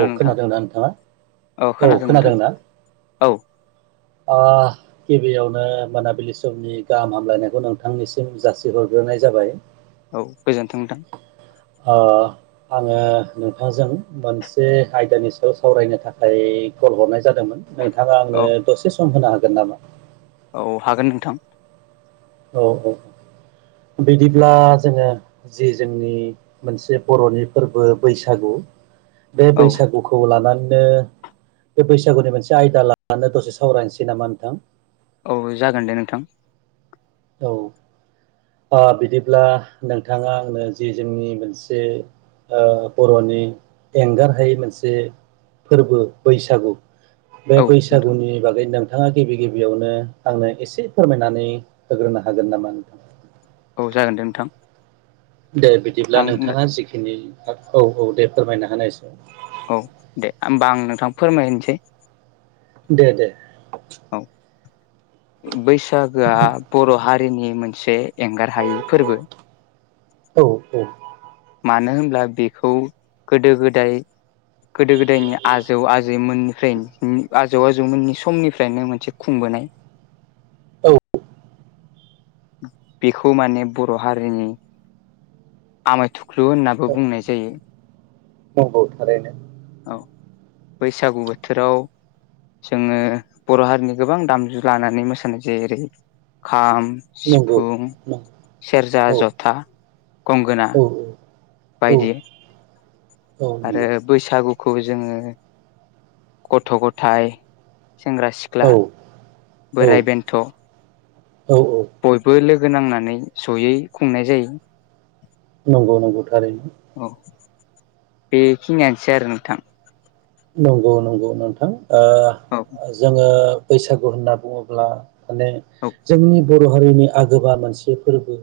औ नोंथां खोनादोंना नोंथाङा औ खोनादों नना औ आ गिबियावनो मोनाबिलि समनि गाहाम हामलायनायखौ नोंथांनिसिम जासिहरग्रोनाय जाबाय औ गोजोनथोंदों नोंथां अ आङो नोंथांजों मोनसे आयदानि सायाव सावरायनो थाखाय कल हरनाय जादोंमोन नोंथाङा आंनो औ दसे सम होनो हागोन नामा औ हागोन नोंथां औ औ बिदिब्ला जोङो जि जोंनि मोनसे बर'नि फोरबो बैसागु बे औ बैसागुखौ लानानै नो बे बैसागुनि मोनसे आयदा लानानै दसे सावरायनोसै नामा नोंथां औ जागोन दे नोंथां औ [inaudible] ओ बिदिब्ला नोंथाङा आंनो जि जोंनि मोनसे ओ बर'नि एंगारहायै मोनसे फोरबो बैसागु बे औ नोंथां बैसागुनि बागै नोंथाङा गिबि गिबियावनो आंनो एसे फोरमायनानै होग्रोनो हागोन नामा नोंथां औ जागोन दे नोंथां दे बिदिब्ला आं नोंथाङा जिखिनि औ औ दे फोरमायना हानायसै औ दे होमबा आं नोंथां फोरमायनोसै दे दे औ बैसागोआ बर' हारिनि मोनसे एंगार हायि फोरबो। औ औ मानो होनब्ला बेखौ गोदो गोदाय गोदो गोदायनि आजौ आजैमोन [unintelligible] आजौ आजौमोननि समनिफ्रायनो मोनसे खुंबोनाय। औ बेखौ माने बर' हारिनि आमाय थुख्लु होननाबो बुंनाय जायो। नंगौ थारैनो। औ बैसागु बोथोराव जोङो बर' हारिनि गोबां दामजु लानानै मोसानाय जेरै खाम, नंगौ सिफुं, सेरजा, औ जथा, गंगोना। औ औ बायदि औ आरो नंगौ बैसागुखौ जोङो गथ' गथाय सेंग्रा सिख्ला, औ औ बोराय बेन्थ' औ औ गोनांनानै जयै खुंनाय जायो। नंगौ नंगौ थारैनो। औ बेखिनियानोसै आरो नोंथां। नंगौ नंगौ नोंथां ओ औ जोङो बैसागु होनना बुङोब्ला माने औ जोंनि बर' हारिनि आगोबा मोनसे फोरबो।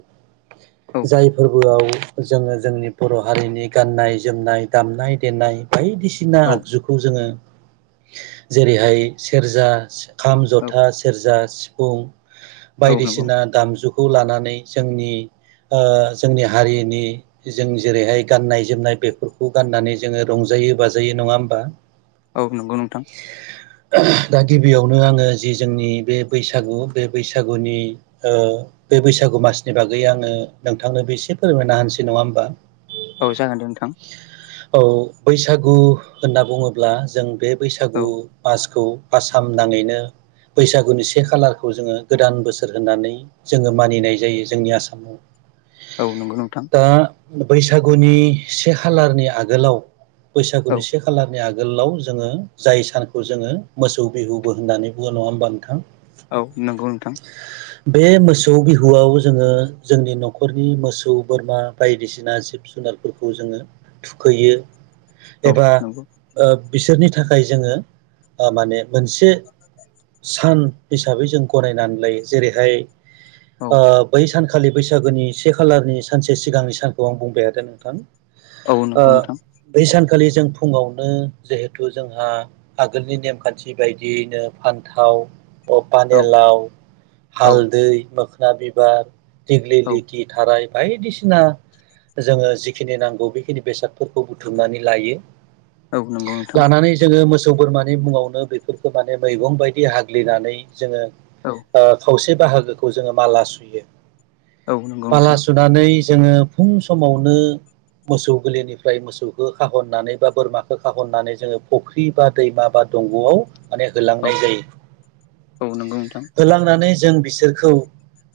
जाय फोर बोआव जोङो जोंनि बर' हारिनि गाननाय जोमनाय, दामनाय देनाय बायदि सिना औ जोङो जेरैहाय सेरजा, सिखाम औ जथा, सेरजा, सि फुं औ नंगौ बायदिसिना दामजुखौ लानानै जोंनि ओ जोंनि हारिनि जों जेरैहाय गाननाय जोमनाय बेफोरखौ गाननानै जोङो रंजा जायो बाजायो नङा होमबा? औ नंगौ नोंथां दा गिबियावनो आङो जि जोंनि बे बैसागु बे बैसागुनि ओ बे बैसागु मासनि बागै आङो नोंथांनोबो एसे फोरमायनो होनानोसै नङा होमबा? औ जागोन दे नोंथां। औ बैसागु होनना बुङोब्ला जों बे औ बैसागु मास खौ आसाम नाङैनो बैसागुनि से खालारखौ जोङो गोदान बोसोर होननानै जोङो मानिनाय जायो जोंनि आसामाव औ नंगौ नोंथां। दा बैसागुनि से खालारनि आगोलाव औ बैसागुनि से नि आगोलाव जोङो जाय सानखौ जोङो मोसौ बिहुबो होननानै बुङो, नङा होमबा नोंथां? औ नंगौ नोंथां। बे मोसौ बिहुआव जोङो जोंनि न'खरनि मोसौ बोरमा बायदिसिना जि ब जुनारफोरखौ जोङो थुखैयो। औ एबा नंगौ ओ बिसोरनि थाखाय जोङो ओ माने मोनसे सान हिसाबै जों गनायनानै लायो जेरैहाय, औ ओ बै सान खालि बैसागोनि से खालारनि सानसे सिगांनि सानखौ आं बुंबाय [unintelligible] नोंथां औ नंगौ नोंथां। खालि जों फुङावनो जिहेथु जोंहा आगोलनि नेमखान्थि बायदियैनो फान्थाव औ पानेलाव, औ हालदै, मोखना बिबार दिग्लि औ लिति थाराय बायदिसिना जोङो जिखिनि नांगौ बेखिनि बेसादफोरखौ बुथुमनानै लायो। औ नंगौ नोंथां लानानै जोङो मोसौ, बोरमा बेनि उनावनो बैफोरखौ माने मैगं बायदि हाग्लिनानै जोङो औ ओ खावसे बाहागोखौ जोङो माला सुयो औ नंगौ माला नोंथां सुनानै जोङो फुं समावनो मोसौ गलिनिफ्राय मोसौखौ खाहननानै बा बोरमाखौ खाहननानै जोङो फुख्रि बा दैमा बा दंग'आव माने औ होलांनाय जायो औ नंगौ नोंथां होलांनानै जों बिसो रखौ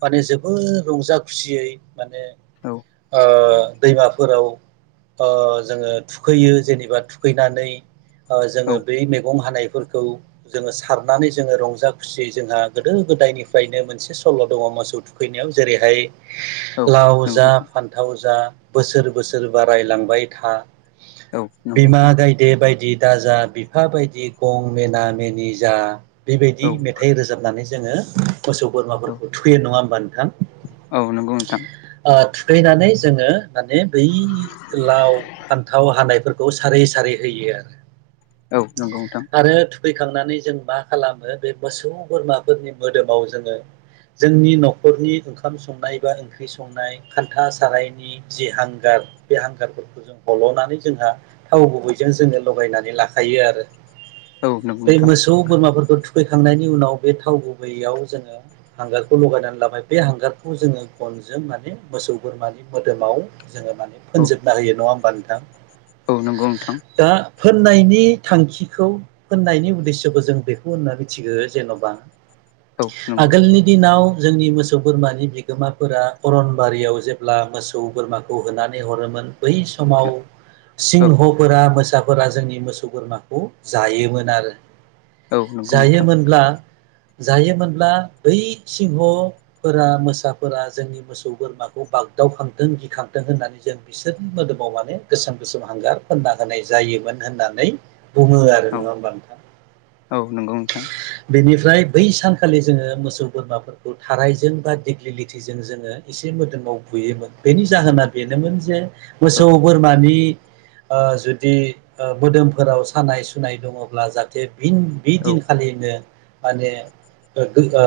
माने जोबोर रंजा खुसियै माने औ ओ दैमाफोराव ओ जोङो थुखैयो जेनेबा थुखैनानै ओ औ जोङो बै मैगं हानाय फोरखौ जोङो सारनानै जोङो रंजा खुसियै जोंहा गोदो गोदायनिफ्रायनो मोनसे सल' दङ मोसौ थुखैनायाव जेरैहाय औ लाव जा नंगौ नोंथां फान्थाव जा बोसोर बोसोर बारायलांबाय था औ नंगौ बिमा नोंथां गायदे बायदि दाजा बिफा बायदि गं मेना मेनि जा बेबायदि औ मेथाइ रोजाबनानै जोङो मोसौ औ बोरमाफोरखौ थुयो नङा होमबा नोंथां औ नंगौ नोंथां ओ फैनानै जोङो माने बै लाव फान्थाव हानायफोर खौ सारै सारै होयो आरो औ नंगौ नोंथां फैखांनानै जों मा खालामो बे मोसौ बोरमाफोरनि मोदोमाव जोङो जोंनि न'खरनि ओंखाम संनाय बा ओंख्रि संनाय खान्था सारायनि जि हांगार बे हांगारफोरखौ जों हल'नानै जोंहा थाव गुबैजों जोङो लगायनानै लाखायो आरो औ नंगौ बे नोंथां मोसौ बोरमाफोरखौ थुखैखांनायनि उनाव बे थाव गुबैयाव जोङो हांगारखौ लगायनानै लाबाय बे हांगारखौ जोङो गनजों माने मोसौ बोरमानि मोदोमाव जोङो माने औ फोनजोबनो होयो नङा होमबा नोंथां औ नंगौ नोंथां। दा फोननायनि थांखिखौ फोननायनि उद्देस्स'खौ जों बेखौ होनना मिथिगौ जेन'बा औ नंगौ आगोलनि दिनाव जोंनि मोसौ बोरमानि बिगोमाफोरा अरनबारियाव जेब्ला मोसौ बोरमाखौ होनानै हरोमोन बै समाव औ सिंहफोरा मोसाफोरा जोंनि मोसौ बोरमाखौ जायोमोन आरो औ नंगौ नोंथां जायोमोनब्ला जायोमोनब्ला बै सिंह फोरा मोसाफोरा जोंनि मोसौ बोरमाखौ बाग दाउखांथों गिखांथों होननानै जों बिसोरनि मोदोमाव माने गोसोम गोसोम हांगार फोनना होनाय जायोमोन होननानै बुङो आरो औ नङा होमबा नोंथां औ नंगौ नोंथां बेनि फ्राय बै सानखालि जोङो मोसौ बोरमाफोरखौ थारायजों बा देग्लिथिजों जोङो एसे मोदोम आव बुयोमोन बेनि जाहोना बेनोमोन जे औ मोसौ बोरमानि ओ जुदि ओ मोदोमफोराव सानाय सुनाय दङब्ला जाहाथे फिन बि औ दिनखालिनो माने ओ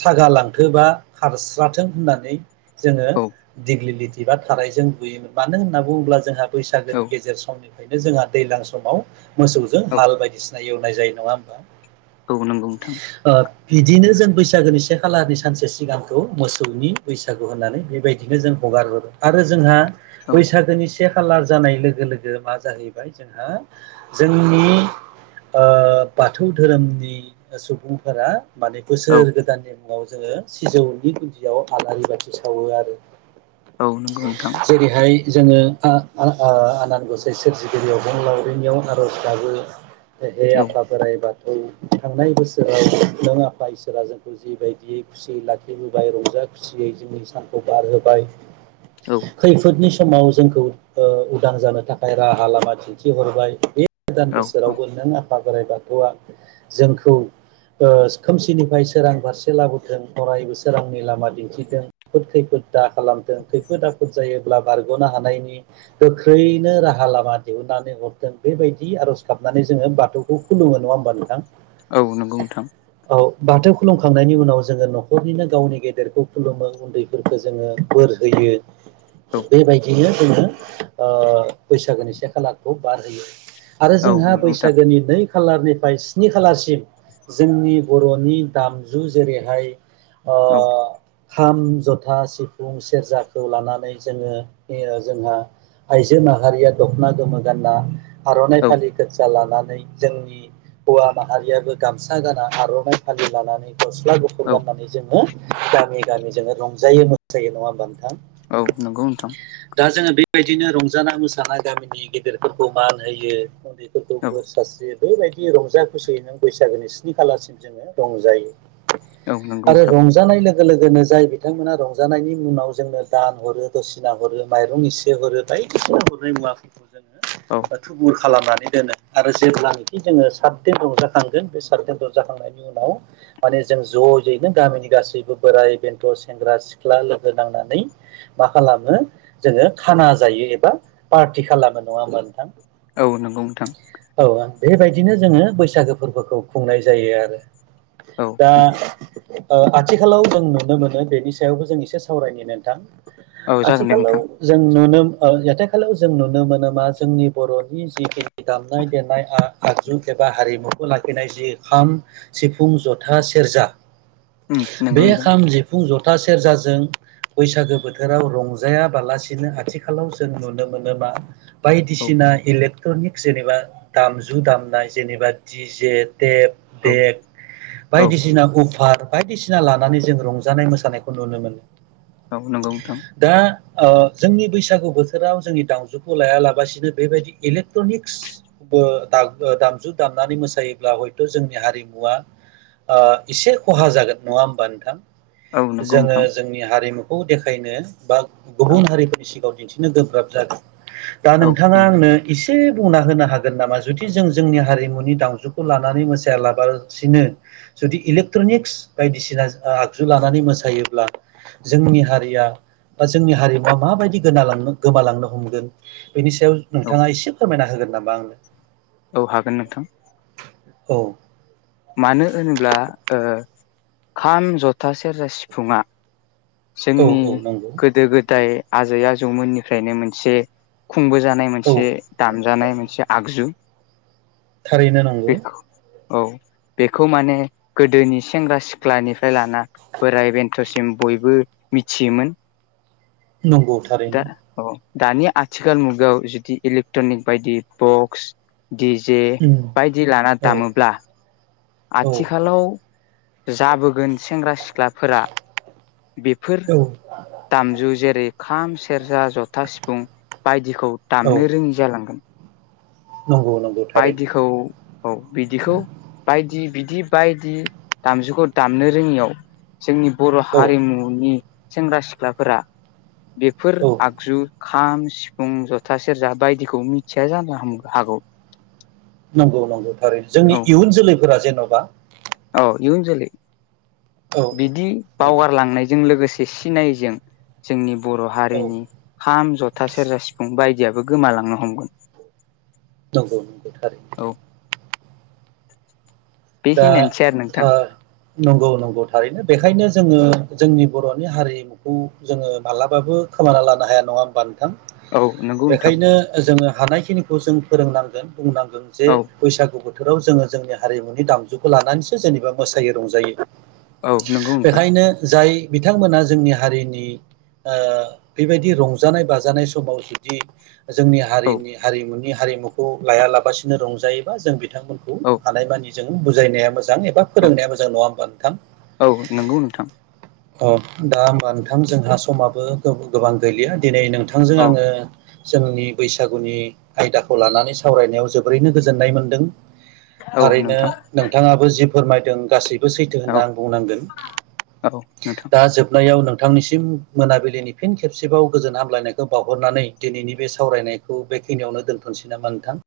सागा लांथो बा खारस्राथों होननानै जोङो औ दिग्लिलिथि बा थारायजों बुयोमोन मानो होनना बुङोब्ला जोंहा औ बैसागोनि गेजेर समनिफ्रायनो जोंहा दैज्लां समाव मोसौजों औ हाल बायदिसिना एव नाय जायो नङा होमबा औ नंगौ नोंथां ओ बिदिनो जों बैसागोनि से खालारनि सानसे सिगांखौ मोसौनि बैसागु होननानै बेबायदिनो जों हगारबोदों आरो जोंहा औ बैसागोनि से खालार जानाय लोगो लोगो मा जाहैबाय जोंहा जोंनि बाथौ धोरोमनि सुबुंफोरा माने औ बोसोर गोदाननि मुङाव जोङो सिजौनि गुन्दियाव आलारि बाथि सावो आरो औ नोंगौ नोंथां जेरैहाय जोङो आनान गसाइ सोरजिगिरियाव बं लावरिनियावन आरज गाबो ह औ आफा बायो बाथ [inaudible] थांनाय बोसोराव नों आफा इसोरा जोंखौ जिबायदियै खुसियै लाखिबोबाय रंजा खुसियै जोंनि सानखौ बारहोबाय औ खैफोदनि समाव जोंखौ उदां जानो थाखाय राहा लामा दिन्थिहरबाय बे गोदान औ बोसोरावबो नों आफ बोराइ बाथौआ जोंखौ खोमसिनिफ्राय सोरां फारसे लाबोथों अरायबो सोरांनि लामा दिन्थिदों खैफोद खैफोद दा खालामथों खैफोद आफफोद जायोब्ला बारगनो हानायनि गोख्रैनो राहा लामा दिहुननानै हरदों बेबायदि आरज गाबनानै जोंङो बाथौखौ खुलुमो नोंङा होनबा नोंथां औ नंगौ नोंथां औ बाथौ खुलुमखांनायनि उनाव जोंङो नखरनिनो गावनि गेदेरखौ खुलुमो उन्दैफोरखौ जोंङो बोर होयो औ बेबायदिनो जोंङो बैसागोनि से खालाखखौ बारहोयो आरो औ जोंहा नंगौ नोंथां बैसागोनि नै खालारनिफ्राय स्नि खालारसिम जोंनि बरनि दामजु जेरैहाय अ औ खाम जथा सिफुं सेरजाखौ लानानै जोंङो [unintelligible] जोंहा आइजो माहारिया दखना गोमो गानना आरनाइ औ फालि खजया लानानै जोंनि हवा माहारियाबो गामसा गाना आरनाइ फालि लानानै गस्ला गुफुर औ गाननानै जोंङो गामि गामि जोंङो रंजायो मोसायो नङा होमबा नोंथां औ नंगौ नोंथां दा जोङो बेबायदिनो रंजा मोसानानाय गामिनि गेदेरफोरखौ मान होयो उन्दैफोरखौ बोर औ सासे बेबायदि रंजा खुसियै नों बैसागोनि स्नि खालारसिम जोंङो रंजायो औ नंगौ आरो नोंथां रंजानाय लोगो लोगो लोगोनो जाय बिथांमोना रंजानायनि मुनाव जोंनो दान हरो दसिना हरो माइरं इसि हरो बायदिसिना हरनाय औ [unintelligible] खालामनानै दोनो आरो जेब्लानोाखि जोंङो सात दन द जाखांगोन बे सात दन द जाखांनायनि उनाव माने जों जजयैनो गामिनि गासैबो बोराय बेन्थ' सेंग्रा सिख्ला लोगो नांनानै मा खालामो जोंङो खाना जायो एबा पार्टि खालामो नंङा मोनोनथां औ नंगौ नोंथां बेबायदिनो जोंङो बैसागो फोरबोखौ खुंनाय जायो आरो औ दा नंगौ आथिखालाव जों नुनो मोनो बेनि सायावबो जों एसे सावरायनि नोंथां औ जागोन दे आथिखालाव नोंथां जों नुनो जाथाय खालायाव जों नुनो मोन मा जोंनि बर'नि जि दामनाय देनाया आगजु एबा हारिमुखौ लाखिनाय जि खाम सिफुं जथा सेरजा उम नंगौ बे नोंथां खाम जिफुं जथ था सेरजाजों बैसागो बोथोराव रंजाया बालासि बिदिनो आथिखालाव जों नुनो मोनोबा औ बायदिसिना एलक्ट्रनिक् जेनेबा दामजु दामनाय जेनेबा डीजे एट औ देग औ बायदिसिना अफार बायदिसिना लानानै जों रंजानाय मोसानायखौ नुनो मोनो औ नंगौ नोंथां औ जोंनि बैसागु बोथोराव जोंनि दाउजौखौ लायालाबसिनो बेबायदि इलेक्ट्रनिक्स बो दामजु दामनानै मोसायोब्ला हयथ जोंनि हारिमुवा ओ एसे खहा जागोन नंङा होमबा नोंथां औ नंगौ जोंङो नोंथां जोंनि हारिमुखौ देखायनो बा गुबुन हारि सिगाङाव दिन्थिनो गोब्राब जादों दा औ नोंथाङा नंगौ आंनो नोंथां एसे बुंना होनो हागोन नामा जुदि जों जोंनि हारिमुनि दामजुखौ लानानै मोसाायालागासिनो। जुदि इलेक्ट्रनिक्स बायदिसिना आगजु लानानै मोसायोब्ला जोंनि हारिया बा जोंनि हारिमु माबायदि गोनालांनो गोमालांनो हमगोन बेनि सायाव औ नोंथाङा एसे फोरमायना होगोन आम बांनो औ हागोन नोंथां। औ मानो होनोब्ला खाम जथा सेरजा सिफुङा औ जोंनि औ नंगौ गोदो गोदाय आजै आजौमोननिफ्रायनो मोनसे खुंबोजानाय औ मोनसे दामजानाय मोनसे आगजु थारैनो नांगौ बेखौ औ बेखौ माने गोदोनि सेंग्रा सिख्लानिफ्राय लाना बोराय बेन्थ'सिम बो मिथियोमोन। नंगौ दा थारैनो औ दानि आथिखाल मुगायाव जुदि इलेक्ट्रनिक बायदि बक्स दि जे उम बायदि लाना औ दामोब्ला औ आथिखालाव जाबोगोन सेंग्रा सिख्लाफोरा बेफोर औ दामजु जेरै खाम सेरजा जथा सिफुं बायदि खौ औ दामनो रोङि जालांगोन। नंगौ नंगौ थारैनो बायदिखौ औ बिदिखौ बायदि बिदि बायदि दामजुखौ दामनो रोङियाव जोंनि बर' औ हारिमुनि सेंग्रा सिख्लाफोरा बेफोर औ आगजु खाम सिफुं जथा सेरजा बायदिखौ मिथिया जानो हा हागौ नंगौ नंगौ थारैनो जोंनि औ इयुन जोलैफोरा जेन'बा औ इउन जोलि औ बिदि नंगौ बावगारलांनायजों लोगोसे सिनायजों जोंनि बर' औ हारिनि खाम जथा सेरजा सिफुं बायदियाबो गोमालांनो हमगोन। नंगौ नंगौ थारैनो औ दा बेखिनियानोसै ओ नंगौ नंगौ थारैनो बेखायनो जोङो जोंनि बर'नि हारिमुखौ जोङो मालाबाबो खोमाना लानो हाया नङा होमबानो । थां आरो नोंथां बेखायनो जोङो हानायखिनिखौ जों फोरोंनांगोन। बुंनांगोन जे औ बैसागु बोथोराव जोङो जोंनि हारिमु दामजुखौ लानानैसो जेनेबा मोसायो रंजायो नंगौ नोंथां बेखायनो जाय बिथांमोना जोंनि हारिनि ओ बेबायदि रंजानाय बाजानाय समाव जुदि जोंनि हारिनि हारिमुनि हारिमुखौ लायालाबासिनो रंजायोबा जों बिथांमोनखौ औ हानायमानि जो बुजायनाया मोजां एबा फोरोंनाया मोजां नङा होमबा नोंथां। औ नंगौ नोंथां अ दा होमबा नोंथां जोंहा समाबो गोबां गैलिया दिनै नोंथांजों औ आङो जोंनि बैसागुनि आयदाखौ लानानै सावरायनायाव जोबोरैनो गोजोननाय मोनदों। औ थारैनो नोंथां। नोंथाङाबो जि फोरमायदों गासै बो सैथो औ होनना आं बुंनांगोन औ नोंथां दा जोबनायाव नों। थांनिसिम मोनाबिलिनि फिन खेबसेबाव गोजोन हामलायनायखौ बावहरनानै दिनैनि बे सावरायनायखौ बे। खिनियावनो दोन्थ'नोसै नामा नोंथां।